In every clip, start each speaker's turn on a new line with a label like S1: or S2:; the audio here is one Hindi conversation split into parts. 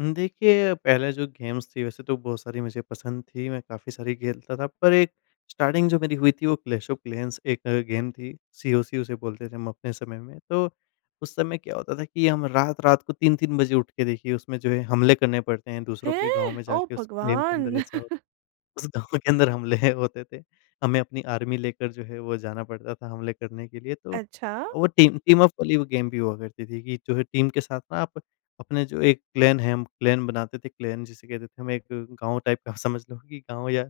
S1: हुँ, देखिए पहले जो गेम्स थी वैसे तो बहुत सारी मुझे पसंद थी, मैं काफ़ी सारी खेलता था पर एक स्टार्टिंग जो मेरी हुई थी वो क्लैश ऑफ क्लैंस एक गेम थी, सीओसी उसे बोलते थे हम अपने समय में तो उस समय क्या होता था कि हम रात-रात को 3-3 बजे उठ के देखिए उसमें जो है हमले करने पड़ते हैं, दूसरों के गाँव
S2: हैं!
S1: में
S2: ओह
S1: जाके उस गेम के
S2: भगवान!
S1: अंदर ऐसा [unintelligible] उस गाँव के अंदर हमले है होते थे। हमें अपनी आर्मी लेकर जो है, वो जाना पड़ता था हमले करने के लिए। तो
S2: अच्छा।
S1: वो टीम टीमअप वाली गेम भी हुआ करती थी कि जो है टीम के साथ ना आप अपने जो एक क्लैन है हम क्लैन बनाते थे क्लैन जिसे कहते थे हम, एक गाँव टाइप का समझ लो कि गाँव या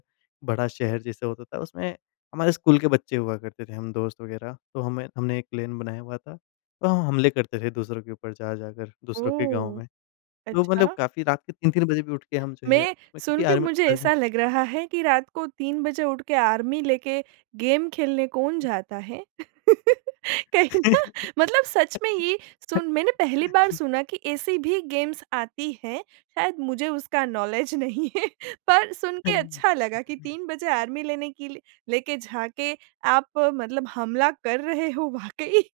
S1: बड़ा शहर जैसा होता था, उसमें हमारे स्कूल के बच्चे हुआ करते थे हम दोस्त वग़ैरह। तो हमें हमने एक क्लैन बनाया हुआ था तो हम हमले करते थे दूसरों के ऊपर जा जाकर दूसरों के गाँव
S2: ओह!
S1: में। तो मतलब
S2: अच्छा।
S1: काफ़ी रात के 3-3 बजे भी उठ के हम जो है
S2: मैं,
S1: उसमें
S2: सुन
S1: क्योंकि
S2: के
S1: आर्मी
S2: मुझे
S1: आर्मी
S2: ऐसा लग रहा है कि रात को 3 बजे उठ के आर्मी लेके गेम खेलने कौन जाता है? कहीं ना मतलब सच में ही सुन मैंने पहली बार सुना कि ऐसी भी गेम्स आती हैं, शायद मुझे उसका नौलेज नहीं है। पर सुन के
S1: हुँ।
S2: अच्छा लगा कि 3 बजे आर्मी लेने के लि लेके जाके आप मतलब हमला कर रहे हो वाक़ई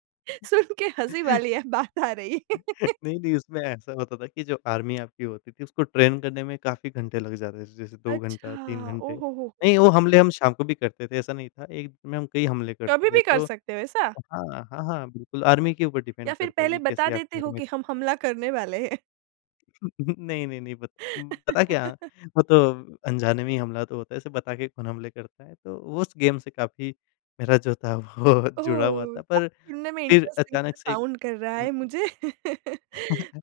S2: सुन के हँसी वाली बात आ रही।
S1: नहीं, नहीं उसमें ऐसा होता था कि जो आर्मी आपकी होती थी उसको ट्रेन करने में काफ़ी घंटे लग जाते थे जैसे 2
S2: अच्छा!
S1: घंटा 3 घंटे।
S2: ओह हो, हो, हो!
S1: नहीं, वो हमले हम शाम को भी करते थे ऐसा नहीं था, एक में हम कई हमले करते
S2: कभी
S1: थे।
S2: भी कर
S1: तो
S2: सकते हो ऐसा?
S1: हाँ, हाँ, हाँ। बिल्कुल आर्मी के ऊपर
S2: या
S1: डिपेंड
S2: फिर
S1: करता है
S2: पहले
S1: कि
S2: बता
S1: कैसे
S2: देते
S1: आपके
S2: हो
S1: घर में
S2: कि हम हमला करने वाले हैं?
S1: नहीं, नहीं, नहीं पत पता क्या, वो तो अनजाने में ही हमला तो होता है, ऐसे बता के कौन हमले करता है? तो वो उस गेम से काफ़ी मेरा जो था वो जुड़ा हुआ
S2: ओह!
S1: था
S2: [unintelligible]
S1: पर
S2: सुनने में
S1: फिर
S2: इंटरेस्टिंग सा
S1: अचानक से
S2: साउंड कर रहा
S1: हुँ।
S2: है मुझे।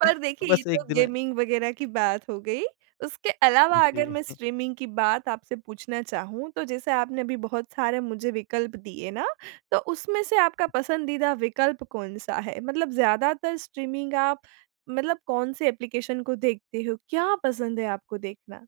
S2: पर देखिए ये
S1: बस
S2: तो
S1: 1 दिन में
S2: गेमिंग वग़ेेरह की बात हो गई उसके अलावा अगर
S1: जी।
S2: मैं स्ट्रीमिंग की बात आपसे पूछना चाहूँ तो, जैसे आपने अभी बहुत सारे मुझे विकल्प दिए ना, तो उसमें से आपका पसंदीदा विकल्प कौन-सा है? मतलब ज़्यादातर स्ट्रीमिंग आप मतलब कौन-से एप्लीकेशन को देखते हो, क्या पसंद है आपको देखना?